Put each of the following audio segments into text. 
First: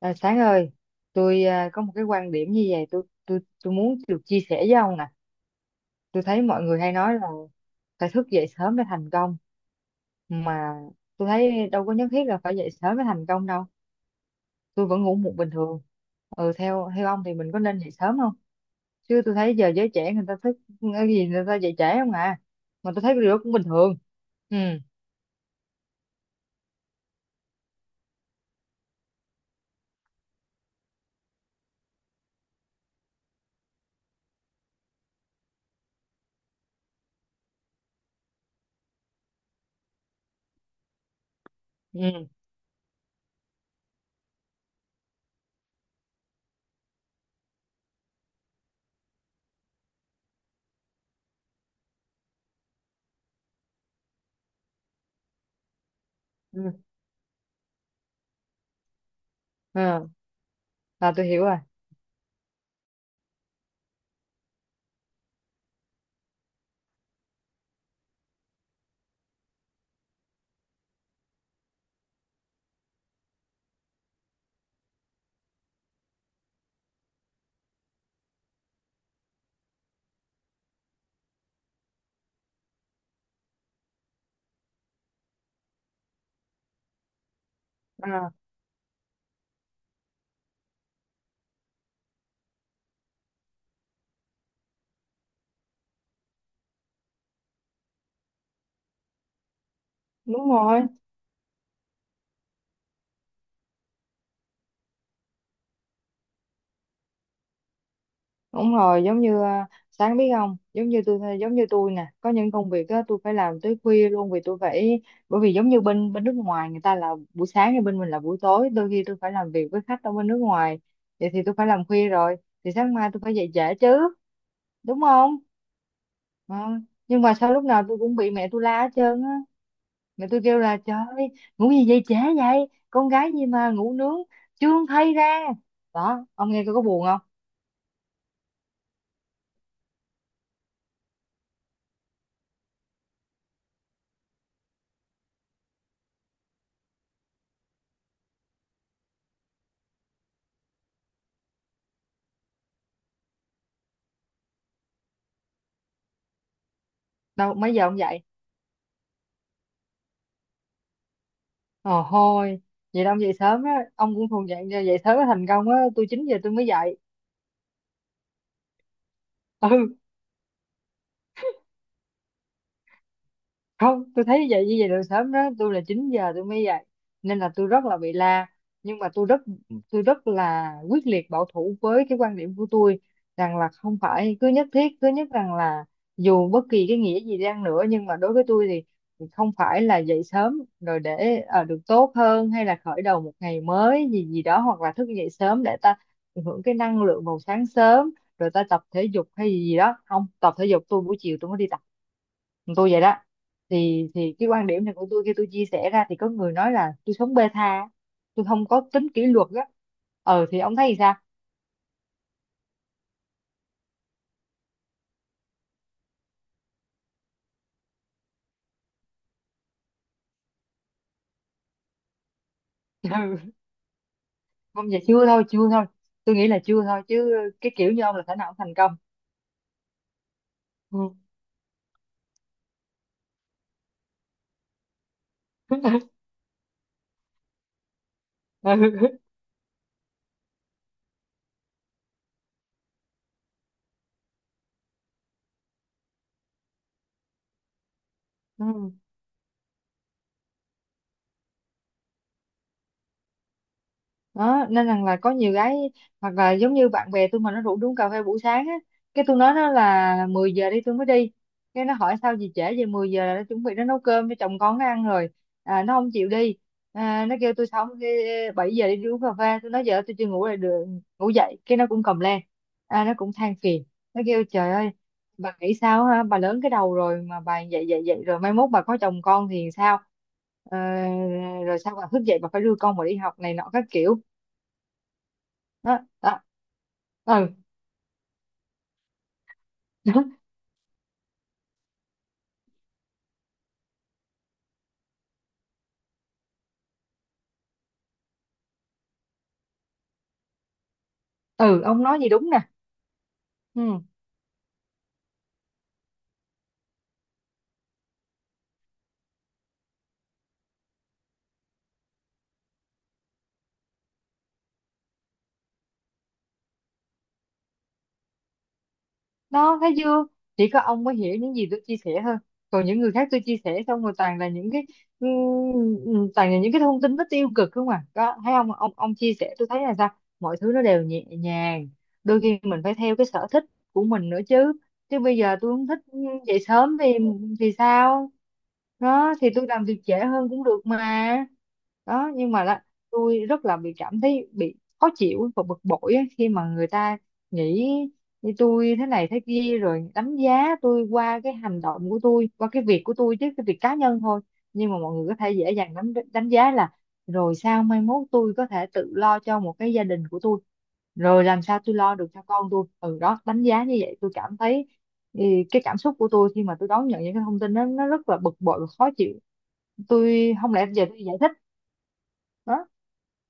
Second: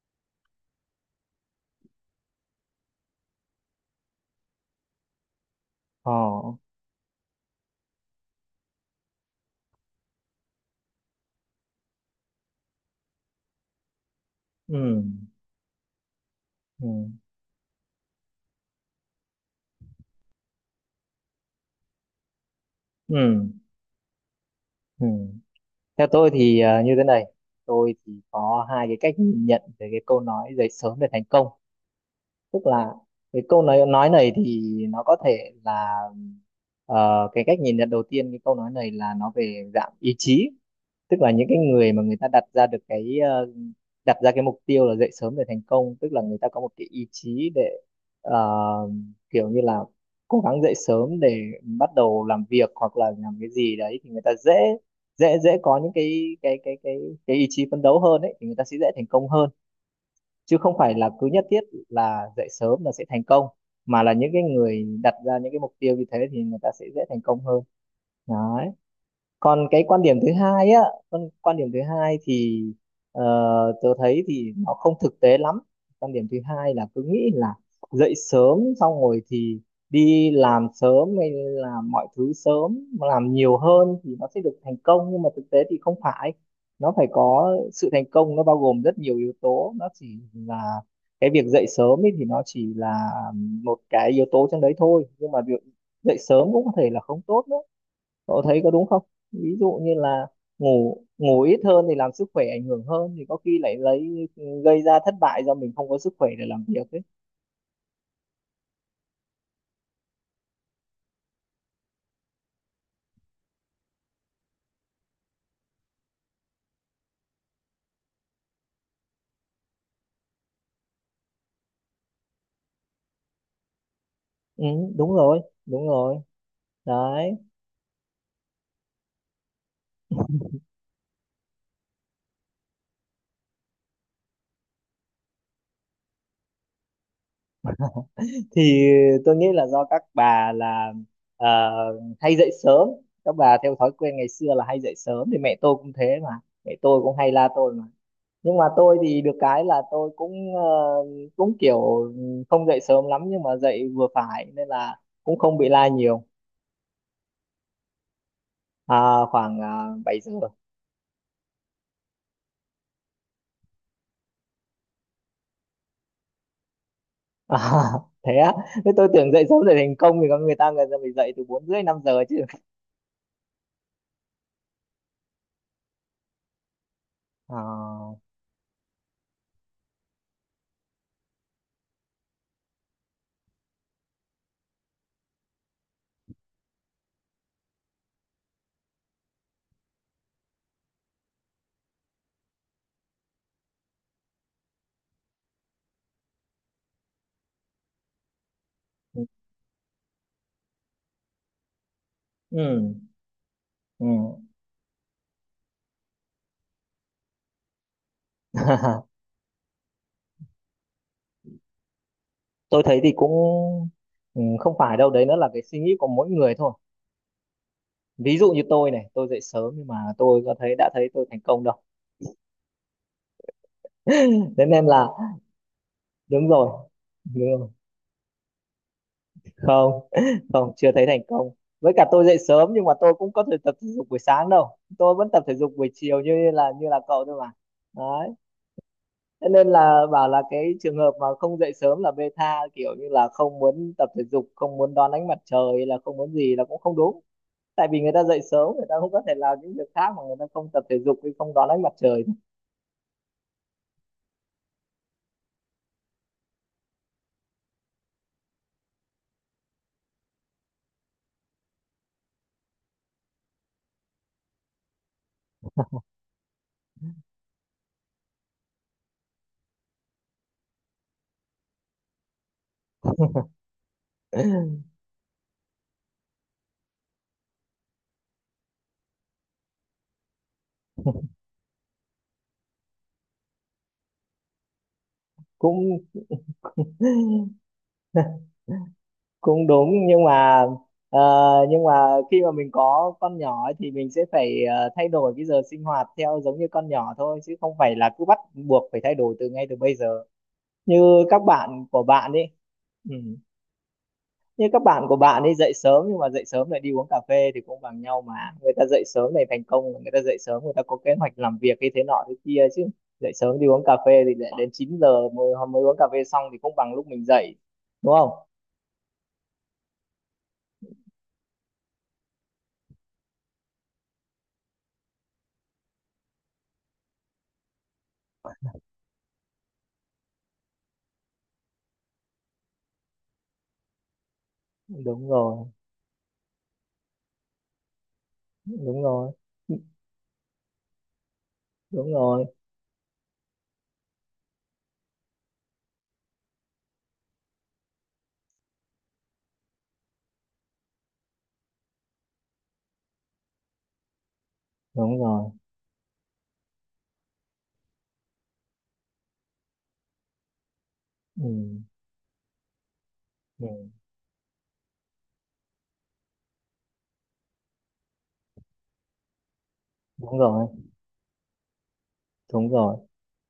À, Sáng ơi, tôi có một cái quan điểm như vậy, tôi muốn được chia sẻ với ông nè. Ờ, Tôi thấy mọi người hay nói là phải thức dậy sớm để thành công, mà tôi thấy đâu có nhất thiết là phải dậy sớm để thành công đâu. Tôi ừ, vẫn ngủ muộn bình thường. Ừ, ừ, theo theo ông thì mình có nên dậy sớm không? Chứ tôi thấy giờ giới trẻ người ta thức cái gì người ta dậy trễ không à? Mà tôi thấy cái điều đó ừ, cũng bình thường. Ừ, ừ. Theo tôi thì như thế này, tôi thì có hai cái cách nhìn nhận về cái câu nói dậy sớm để thành công. Tức là cái câu nói này thì nó có thể là cái cách nhìn nhận đầu tiên cái câu nói này là nó về dạng ý chí, tức là những cái người mà người ừ, ta đặt ra được cái đặt ra cái mục tiêu là dậy sớm để thành công, tức là người ta có một cái ý chí để ờ, kiểu như là cố gắng dậy sớm để bắt đầu làm việc hoặc là làm cái gì đấy thì người ta dễ dễ dễ có những cái cái ừ, cái cái cái ý chí phấn đấu hơn ấy, thì người ta sẽ dễ thành công hơn, ừ. chứ không phải là À, tôi cứ hiểu nhất rồi. thiết là dậy sớm là sẽ thành công, mà là những cái người đặt ra những cái mục tiêu như thế thì người ta sẽ dễ thành công hơn đấy. Còn cái quan điểm thứ hai á, quan quan điểm thứ hai thì ờ, tớ thấy thì nó không thực tế lắm. Quan điểm thứ hai là cứ nghĩ là dậy sớm xong rồi thì đi làm sớm hay làm mọi thứ sớm, làm nhiều hơn thì nó sẽ được thành công, nhưng mà thực tế thì không phải, nó phải có sự thành À, công, nó bao gồm rất nhiều yếu tố, nó chỉ là cái việc dậy sớm ấy thì nó chỉ là một cái yếu tố trong đấy thôi, nhưng mà việc dậy sớm cũng có thể là không tốt nữa. Cậu thấy có đúng không? Ví dụ như là đúng rồi. ngủ ngủ ít hơn thì làm sức khỏe ảnh hưởng hơn thì có khi lại lấy gây ra thất bại do mình không có sức khỏe để làm việc ấy. Đúng rồi, giống như Sáng biết không, giống như tôi nè, có những công việc á tôi phải làm tới khuya luôn vì tôi phải, bởi vì giống như bên bên nước ngoài người ta là buổi sáng thì bên mình là buổi tối, đôi khi tôi phải làm việc với khách ở bên nước ngoài. Vậy thì tôi phải làm khuya rồi, thì sáng mai tôi phải dậy trễ chứ, Ừ, đúng đúng không? rồi, đúng rồi Ờ. Nhưng đấy. mà sao lúc nào tôi cũng bị mẹ tôi la hết trơn á. Mẹ tôi kêu là trời ơi, ngủ gì dậy trễ vậy? Con gái gì mà ngủ nướng chưa thay ra. Đó, ông nghe coi có buồn không? Thì tôi nghĩ là do các bà là ờ, hay dậy sớm, các bà theo thói quen ngày xưa là hay dậy sớm thì mẹ tôi cũng thế mà, mẹ tôi cũng hay la tôi mà, nhưng mà tôi thì được cái là tôi cũng cũng kiểu không dậy sớm lắm nhưng mà dậy vừa phải nên là cũng không bị la nhiều. Đâu mấy giờ ông dậy? À, khoảng 7 giờ. Ờ thôi, vậy là ông dậy sớm á, ông cũng thuộc dạng dậy sớm mới thành công á, tôi 9 giờ tôi mới dậy. À, thế á? Thế tôi tưởng dậy sớm để thành Ừ, công thì có người ta phải dậy từ 4:30 5 giờ chứ. không tôi thấy vậy như vậy là sớm, đó tôi là 9 giờ tôi mới dậy nên là tôi rất là bị À, la, nhưng mà tôi rất là quyết liệt bảo thủ với cái quan điểm của tôi rằng là không phải cứ nhất thiết, cứ nhất rằng là dù bất kỳ cái nghĩa gì đi nữa, nhưng mà đối với tôi thì không phải là dậy sớm rồi để được tốt hơn hay là khởi đầu một ngày mới gì gì đó, hoặc là thức dậy sớm để ta tận hưởng cái năng lượng vào sáng sớm rồi ta tập thể dục hay gì gì đó, không tập thể dục, tôi buổi chiều tôi mới đi, tôi ừ, vậy đó. ừ. Thì cái quan điểm này của tôi khi tôi chia sẻ ra thì có người nói là tôi sống bê tha, tôi không có tính kỷ luật á. Thì ông thấy thì sao? Tôi thấy thì cũng ừ, không phải đâu đấy, nó là cái suy nghĩ của mỗi người thôi. Ví dụ như tôi này, tôi dậy sớm nhưng mà tôi có thấy đã thấy tôi thành công đâu. Ừ. Thế nên Không, dạ là chưa thôi, chưa thôi, tôi đúng nghĩ là rồi, chưa thôi chứ, đúng rồi. cái kiểu như ông là khả năng ông thành công. Không, không, chưa thấy Ừ. thành công. Với cả tôi dậy sớm nhưng mà tôi cũng có thể tập thể dục buổi sáng đâu, tôi vẫn tập thể dục buổi chiều như là cậu thôi mà. Thế nên là bảo là cái trường hợp mà không dậy sớm là bê tha, kiểu như là không muốn tập thể dục, không muốn đón ánh mặt trời hay là không muốn gì là cũng không đúng, tại vì người ta dậy sớm người Ừ. ta cũng có thể làm những việc khác mà người ta không tập thể dục hay không đón ánh mặt trời. Đó nên rằng là có nhiều gái hoặc là giống như bạn bè tôi mà nó rủ đi uống cà phê buổi sáng á, cái tôi nói nó là 10 giờ đi tôi mới đi, cái nó hỏi sao gì trễ về, 10 giờ là nó chuẩn bị nó nấu cơm cho chồng con nó ăn rồi. À, nó không chịu đi. À, nó kêu tôi xong đi 7 giờ đi, đi uống cà phê, tôi nói giờ tôi chưa ngủ lại được, ngủ dậy cái nó cũng cầm lên. À, nó cũng than phiền, nó kêu trời ơi, bà nghĩ sao ha, bà lớn cái đầu rồi mà bà dậy dậy dậy rồi mai mốt bà có chồng con thì sao? Ờ, rồi sao bà thức dậy bà phải đưa con mà đi học này nọ các kiểu, cũng đó, đó. Ừ. cũng đúng nhưng mà ờ, nhưng mà khi mà mình có con nhỏ ấy, thì mình sẽ phải thay đổi cái giờ sinh hoạt theo giống như con nhỏ thôi, chứ không phải là cứ bắt buộc phải thay đổi từ ngay từ bây giờ như các Ừ, bạn của ông nói gì bạn đi. đúng nè. Ừ, Như các bạn của bạn ấy dậy sớm nhưng mà dậy sớm lại đi uống cà phê thì cũng bằng nhau mà. Người ta dậy sớm này thành công, người ta dậy sớm người ta có kế hoạch làm việc cái thế nọ thế kia chứ. Dậy sớm đi uống cà phê thì lại đến 9 giờ mới uống cà phê xong thì cũng bằng lúc mình dậy. Đúng không? đó thấy chưa, chỉ có ông mới hiểu những gì tôi chia sẻ thôi, còn những người khác tôi chia sẻ xong rồi toàn là những cái, toàn là những cái thông tin nó tiêu cực không à, đó thấy không ông chia sẻ tôi thấy là sao mọi thứ nó đều nhẹ nhàng, đôi khi mình phải theo cái sở thích của mình nữa chứ. Chứ Đúng bây giờ rồi, tôi không thích dậy sớm thì sao? đúng rồi, Đó thì tôi làm việc trễ hơn cũng được mà. đúng Đó, rồi, nhưng mà là tôi rất là bị cảm thấy bị khó chịu và bực bội á, khi mà người ta nghĩ như tôi thế này thế kia rồi đánh giá tôi qua cái hành động của tôi, qua cái việc của tôi, chứ cái việc cá nhân thôi, nhưng mà mọi đúng người có rồi. thể dễ dàng đánh đánh giá là rồi sao mai mốt tôi có thể tự lo cho một cái gia đình của tôi, rồi Ừ. làm sao tôi lo được cho con tôi, ừ, đó đánh Ừ. giá như vậy tôi cảm thấy ừ, cái cảm xúc của tôi khi mà tôi đón nhận những cái thông tin đó nó rất là bực bội và khó chịu, Đúng tôi rồi, không lẽ giờ tôi giải thích. đúng Đó. rồi.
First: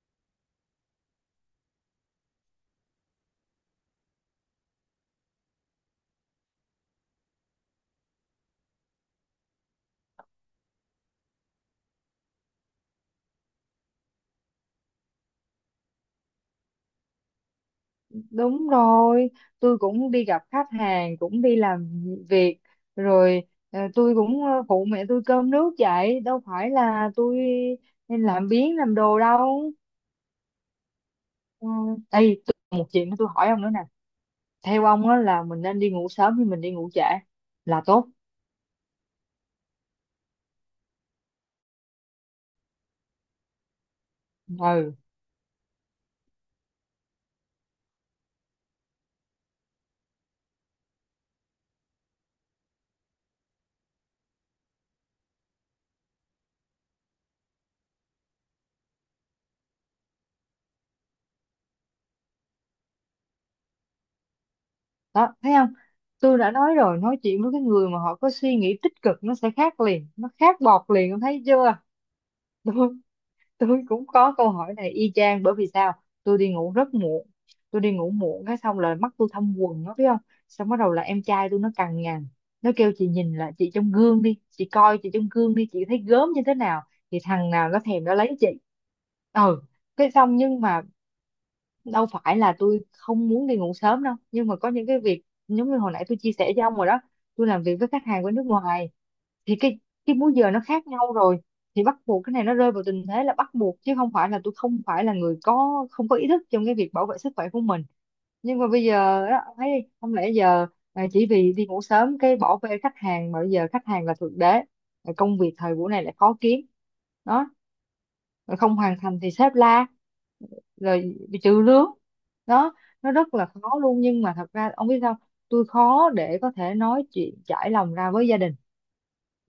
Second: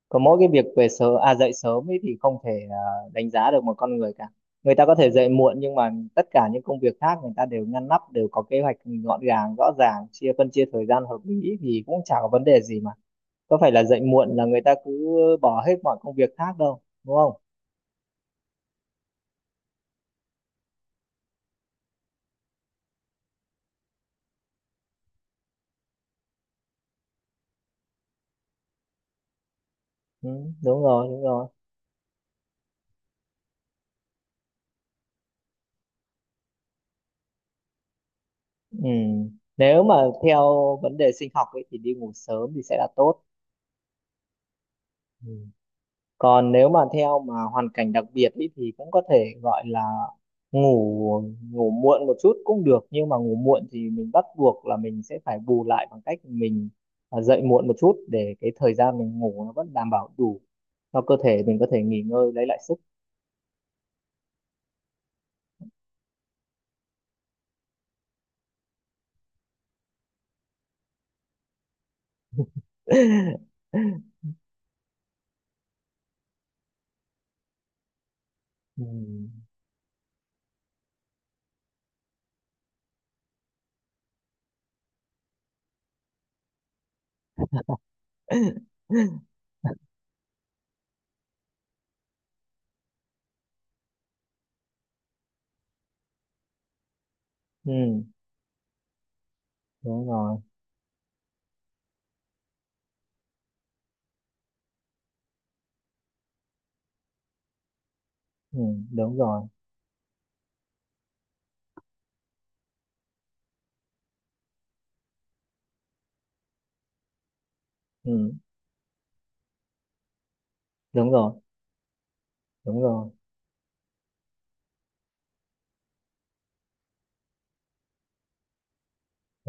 Có mỗi cái việc về sớm à dậy sớm ấy thì không thể đánh giá được một con người cả. Người ta có thể dậy muộn nhưng mà tất cả những công việc khác người ta đều ngăn nắp, đều có kế hoạch gọn gàng, rõ ràng, chia phân chia thời gian hợp lý thì cũng chả có vấn đề gì mà. Có phải là dậy muộn là người ta cứ bỏ hết mọi công việc khác đâu, đúng không? Đúng rồi, tôi cũng đi gặp khách hàng, cũng đi làm việc, rồi tôi cũng phụ mẹ tôi cơm nước vậy, đâu phải là tôi nên làm biếng làm đồ đâu. Ừ, đúng rồi, đúng rồi. Ừ. Ê, tôi, một chuyện tôi hỏi ông nữa nè, theo ông á là mình nên đi ngủ sớm hay mình đi ngủ trễ là tốt? Ừ. Nếu mà theo vấn đề sinh học ấy thì đi ngủ sớm thì sẽ là tốt. Ừ, Ừ. Còn nếu mà theo mà hoàn cảnh đặc biệt ý, thì cũng có thể gọi là ngủ ngủ muộn một chút cũng được, nhưng mà ngủ muộn thì mình bắt buộc là mình sẽ phải bù lại bằng cách mình dậy muộn một chút để cái thời gian mình ngủ nó vẫn đảm bảo đủ cho cơ thể mình có thể nghỉ ngơi lấy lại sức. đó, thấy không? Tôi đã nói rồi, nói chuyện với cái người mà họ có suy nghĩ tích cực nó sẽ khác liền, nó khác bọt liền, ông thấy chưa? Tôi cũng có câu hỏi này y chang, bởi vì sao, tôi đi ngủ rất muộn, tôi đi ngủ muộn cái xong Ừ. là mắt tôi thâm quầng nó biết không, xong bắt đầu là em trai tôi nó cằn nhằn, nó kêu chị nhìn là chị trong gương đi, chị coi chị trong gương đi, chị thấy gớm như thế nào, thì thằng nào nó thèm nó lấy chị. Ừ, cái xong nhưng mà đâu phải là tôi không muốn đi ngủ sớm đâu, nhưng mà có những cái việc giống như hồi nãy tôi chia sẻ với ông rồi đó, tôi làm việc với Ừ, khách hàng bên nước ngoài, thì cái đúng cái múi rồi. giờ nó khác nhau rồi, thì bắt buộc cái này nó rơi vào tình thế là bắt buộc, chứ không phải là tôi không phải là người có không có ý thức trong cái việc bảo vệ sức khỏe của mình, nhưng Ừ, mà bây đúng giờ đó rồi. ông thấy đi, không lẽ giờ chỉ vì đi ngủ sớm cái bỏ bê khách hàng mà bây giờ khách hàng là thượng đế. Rồi công việc thời buổi này lại khó kiếm, đó, Ừ, rồi không hoàn thành thì sếp la, đúng rồi rồi, bị trừ lương, đó, đúng rồi, nó rất là khó luôn, nhưng mà thật ra ông biết sao, tôi khó để có thể nói chuyện trải lòng ra với gia đình,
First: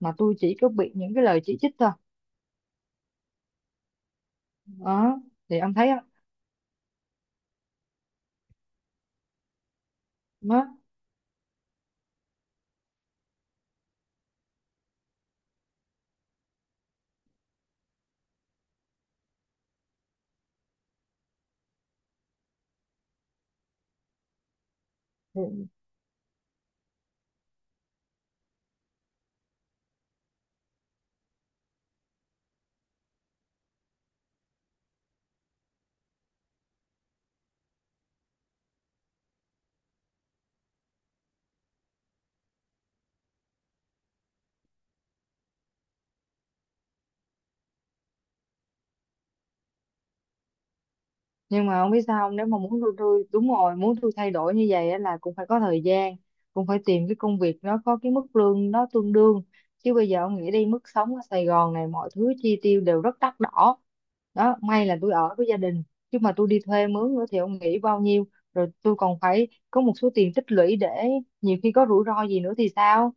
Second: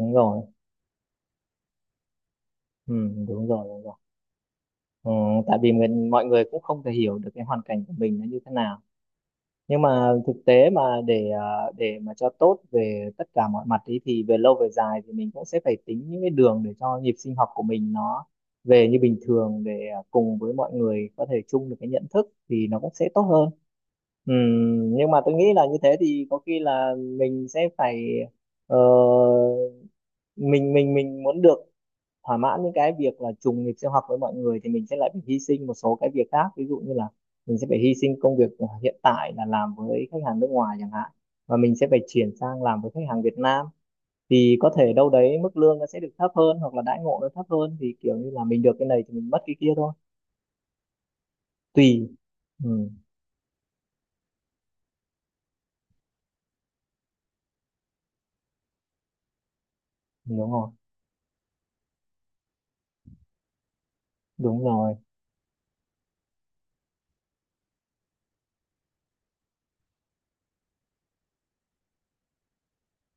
mà tôi rồi. chỉ có bị những cái lời chỉ trích thôi, Ừ, đúng rồi, đúng rồi. Ờ, đó tại thì vì ông thấy mình không? mọi người cũng không thể hiểu được cái hoàn cảnh của mình nó như thế nào, nhưng mà thực tế mà để mà cho tốt về tất cả mọi mặt ý thì về lâu về dài thì mình cũng sẽ phải tính những cái đường để cho nhịp sinh học của mình nó về như bình thường để cùng với mọi người có thể chung được cái nhận thức thì nó cũng sẽ tốt hơn. Nhưng mà tôi Đó, nghĩ là như thế thì có khi là mình sẽ phải ờ, mình muốn được thỏa mãn những cái việc là trùng nghịch sinh hoạt với mọi người thì mình sẽ lại phải hy sinh một số cái việc khác, ví dụ như là mình sẽ phải hy sinh công việc hiện tại là làm với khách hàng nước ngoài chẳng hạn, và mình sẽ phải chuyển sang làm với khách hàng Việt Nam, thì có thể đâu đấy mức lương nó sẽ được thấp hơn hoặc là đãi ngộ nó thấp hơn, thì kiểu như là mình được cái này thì mình mất cái kia thôi. nhưng mà không biết Tùy. sao không? Nếu mà Ừ, muốn tôi đúng rồi muốn tôi thay đổi như vậy á là cũng phải có thời gian, cũng phải tìm cái công việc nó có cái mức lương nó tương đương, chứ bây giờ ông đúng nghĩ đi, rồi, mức sống ở Sài Gòn này mọi thứ chi tiêu đều rất đắt đỏ, đó, đúng may rồi. là tôi ở với gia đình, chứ mà tôi đi thuê mướn nữa thì ông nghĩ bao nhiêu, rồi tôi còn phải có một số tiền tích lũy để nhiều khi có rủi ro gì nữa thì sao.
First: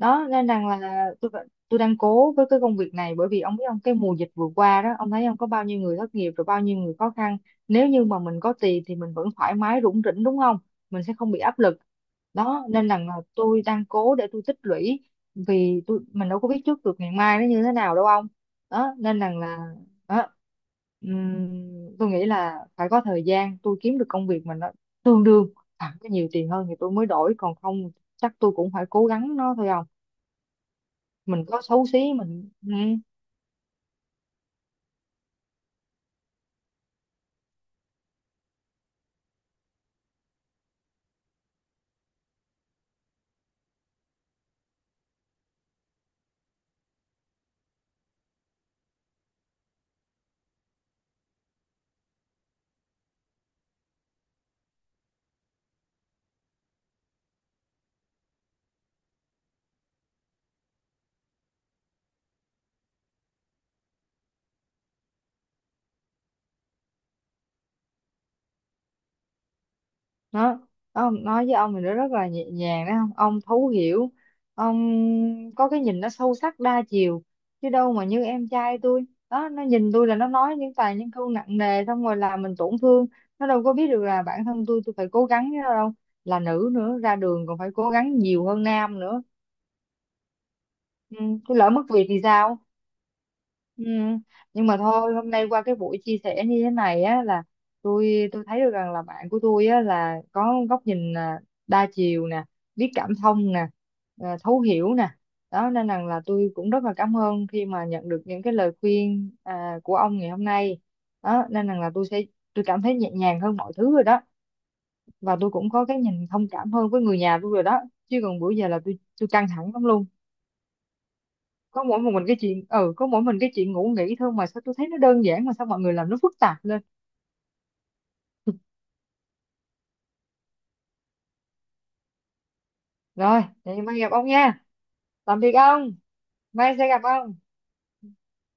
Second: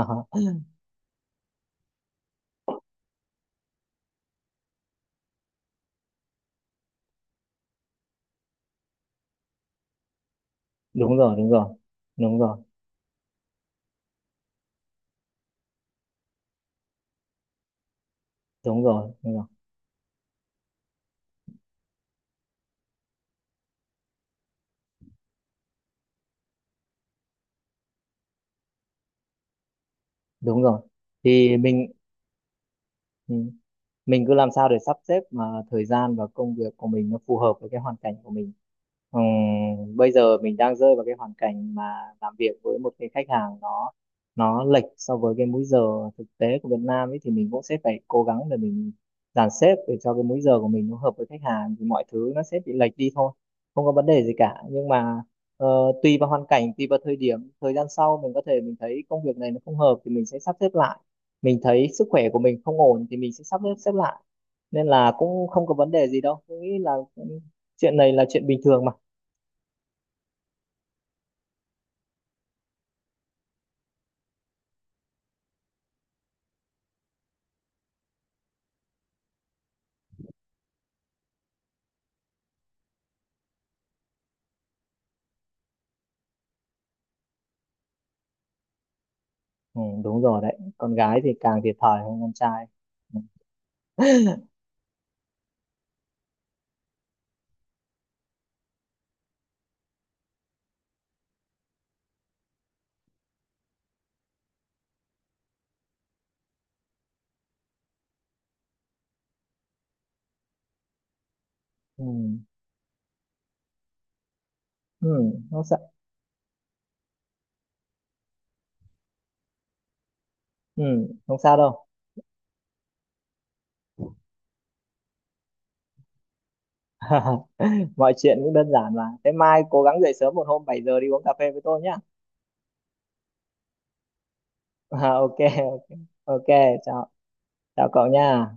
Đó nên rằng là tôi đang cố với cái công việc này, bởi vì ông biết ông, cái mùa dịch vừa qua đó ông thấy ông có bao nhiêu người thất nghiệp rồi bao nhiêu người khó khăn, nếu như mà mình có tiền thì mình vẫn thoải mái rủng rỉnh đúng không, mình sẽ Đúng không rồi, bị đúng áp rồi, lực. đúng rồi, Đó nên là tôi đang cố để tôi tích lũy, vì tôi, mình đâu có biết trước được ngày mai nó như thế nào đâu ông. đúng Đó rồi, nên là, đúng rồi, là đó, tôi nghĩ là phải có thời gian tôi kiếm được công việc mà nó tương đương hoặc có nhiều tiền hơn thì tôi mới đổi, còn không chắc tôi cũng phải cố gắng nó thôi, không đúng rồi. mình Thì có xấu mình xí, mình ừ, mình cứ làm sao để sắp xếp mà thời gian và công việc của mình nó phù hợp với cái hoàn cảnh của mình. Bây giờ mình đang rơi vào cái hoàn cảnh mà làm việc với một cái khách hàng nó lệch so với cái múi giờ thực tế của Việt Nam ấy, thì mình cũng sẽ phải cố gắng để mình dàn xếp để cho cái múi giờ của mình nó hợp với khách hàng thì mọi thứ nó sẽ bị lệch đi thôi, không có vấn đề gì cả, nhưng mà ờ, tùy vào hoàn cảnh tùy vào thời điểm, thời gian sau mình có thể mình thấy công việc này nó không hợp thì mình sẽ sắp xếp lại, mình thấy sức khỏe của mình không ổn thì mình sẽ sắp xếp xếp lại, nên là cũng không có vấn đề gì đâu, tôi nghĩ là cũng- chuyện này là chuyện bình thường mà. nó nó nói với ông thì nó rất là nhẹ nhàng đấy, không ông thấu hiểu, ông có cái nhìn nó sâu sắc đa chiều, chứ đâu mà như em trai tôi, đó nó nhìn tôi là nó nói những toàn những câu nặng nề xong rồi làm mình tổn thương, nó đâu có biết được là bản thân tôi phải cố gắng với nó đâu, là nữ nữa ra đường còn phải cố gắng nhiều hơn nam nữa. Ừ, đúng rồi đấy, con ừ, gái thì tôi càng lỡ thiệt mất thòi việc hơn thì con sao? trai. Ừ. Ừ. Nhưng mà thôi hôm nay qua cái buổi chia sẻ như thế này á là tôi thấy được rằng là bạn của tôi á là có góc nhìn đa chiều nè, biết cảm thông nè, thấu hiểu nè, đó nên rằng là tôi cũng rất là cảm ơn khi mà nhận được những cái lời khuyên của ông ngày hôm nay. Đó nên rằng là Ừ. Tôi cảm thấy nhẹ nhàng hơn mọi thứ rồi đó, Ừ. và tôi Không cũng sao. có cái nhìn thông cảm hơn với người nhà tôi rồi đó, chứ còn bữa giờ là tôi căng thẳng lắm luôn. Ừ. Không sao đâu. Có mỗi mình cái chuyện ngủ nghỉ thôi mà sao tôi thấy nó đơn giản mà sao mọi người làm nó phức tạp lên. Mọi chuyện cũng đơn giản mà, thế mai cố gắng dậy sớm một hôm 7 giờ đi uống cà phê với tôi nhá. Rồi vậy mai gặp ông nha, À, ok. tạm biệt Ok. ông, Ok. mai sẽ gặp Chào. ông. Chào cậu nha.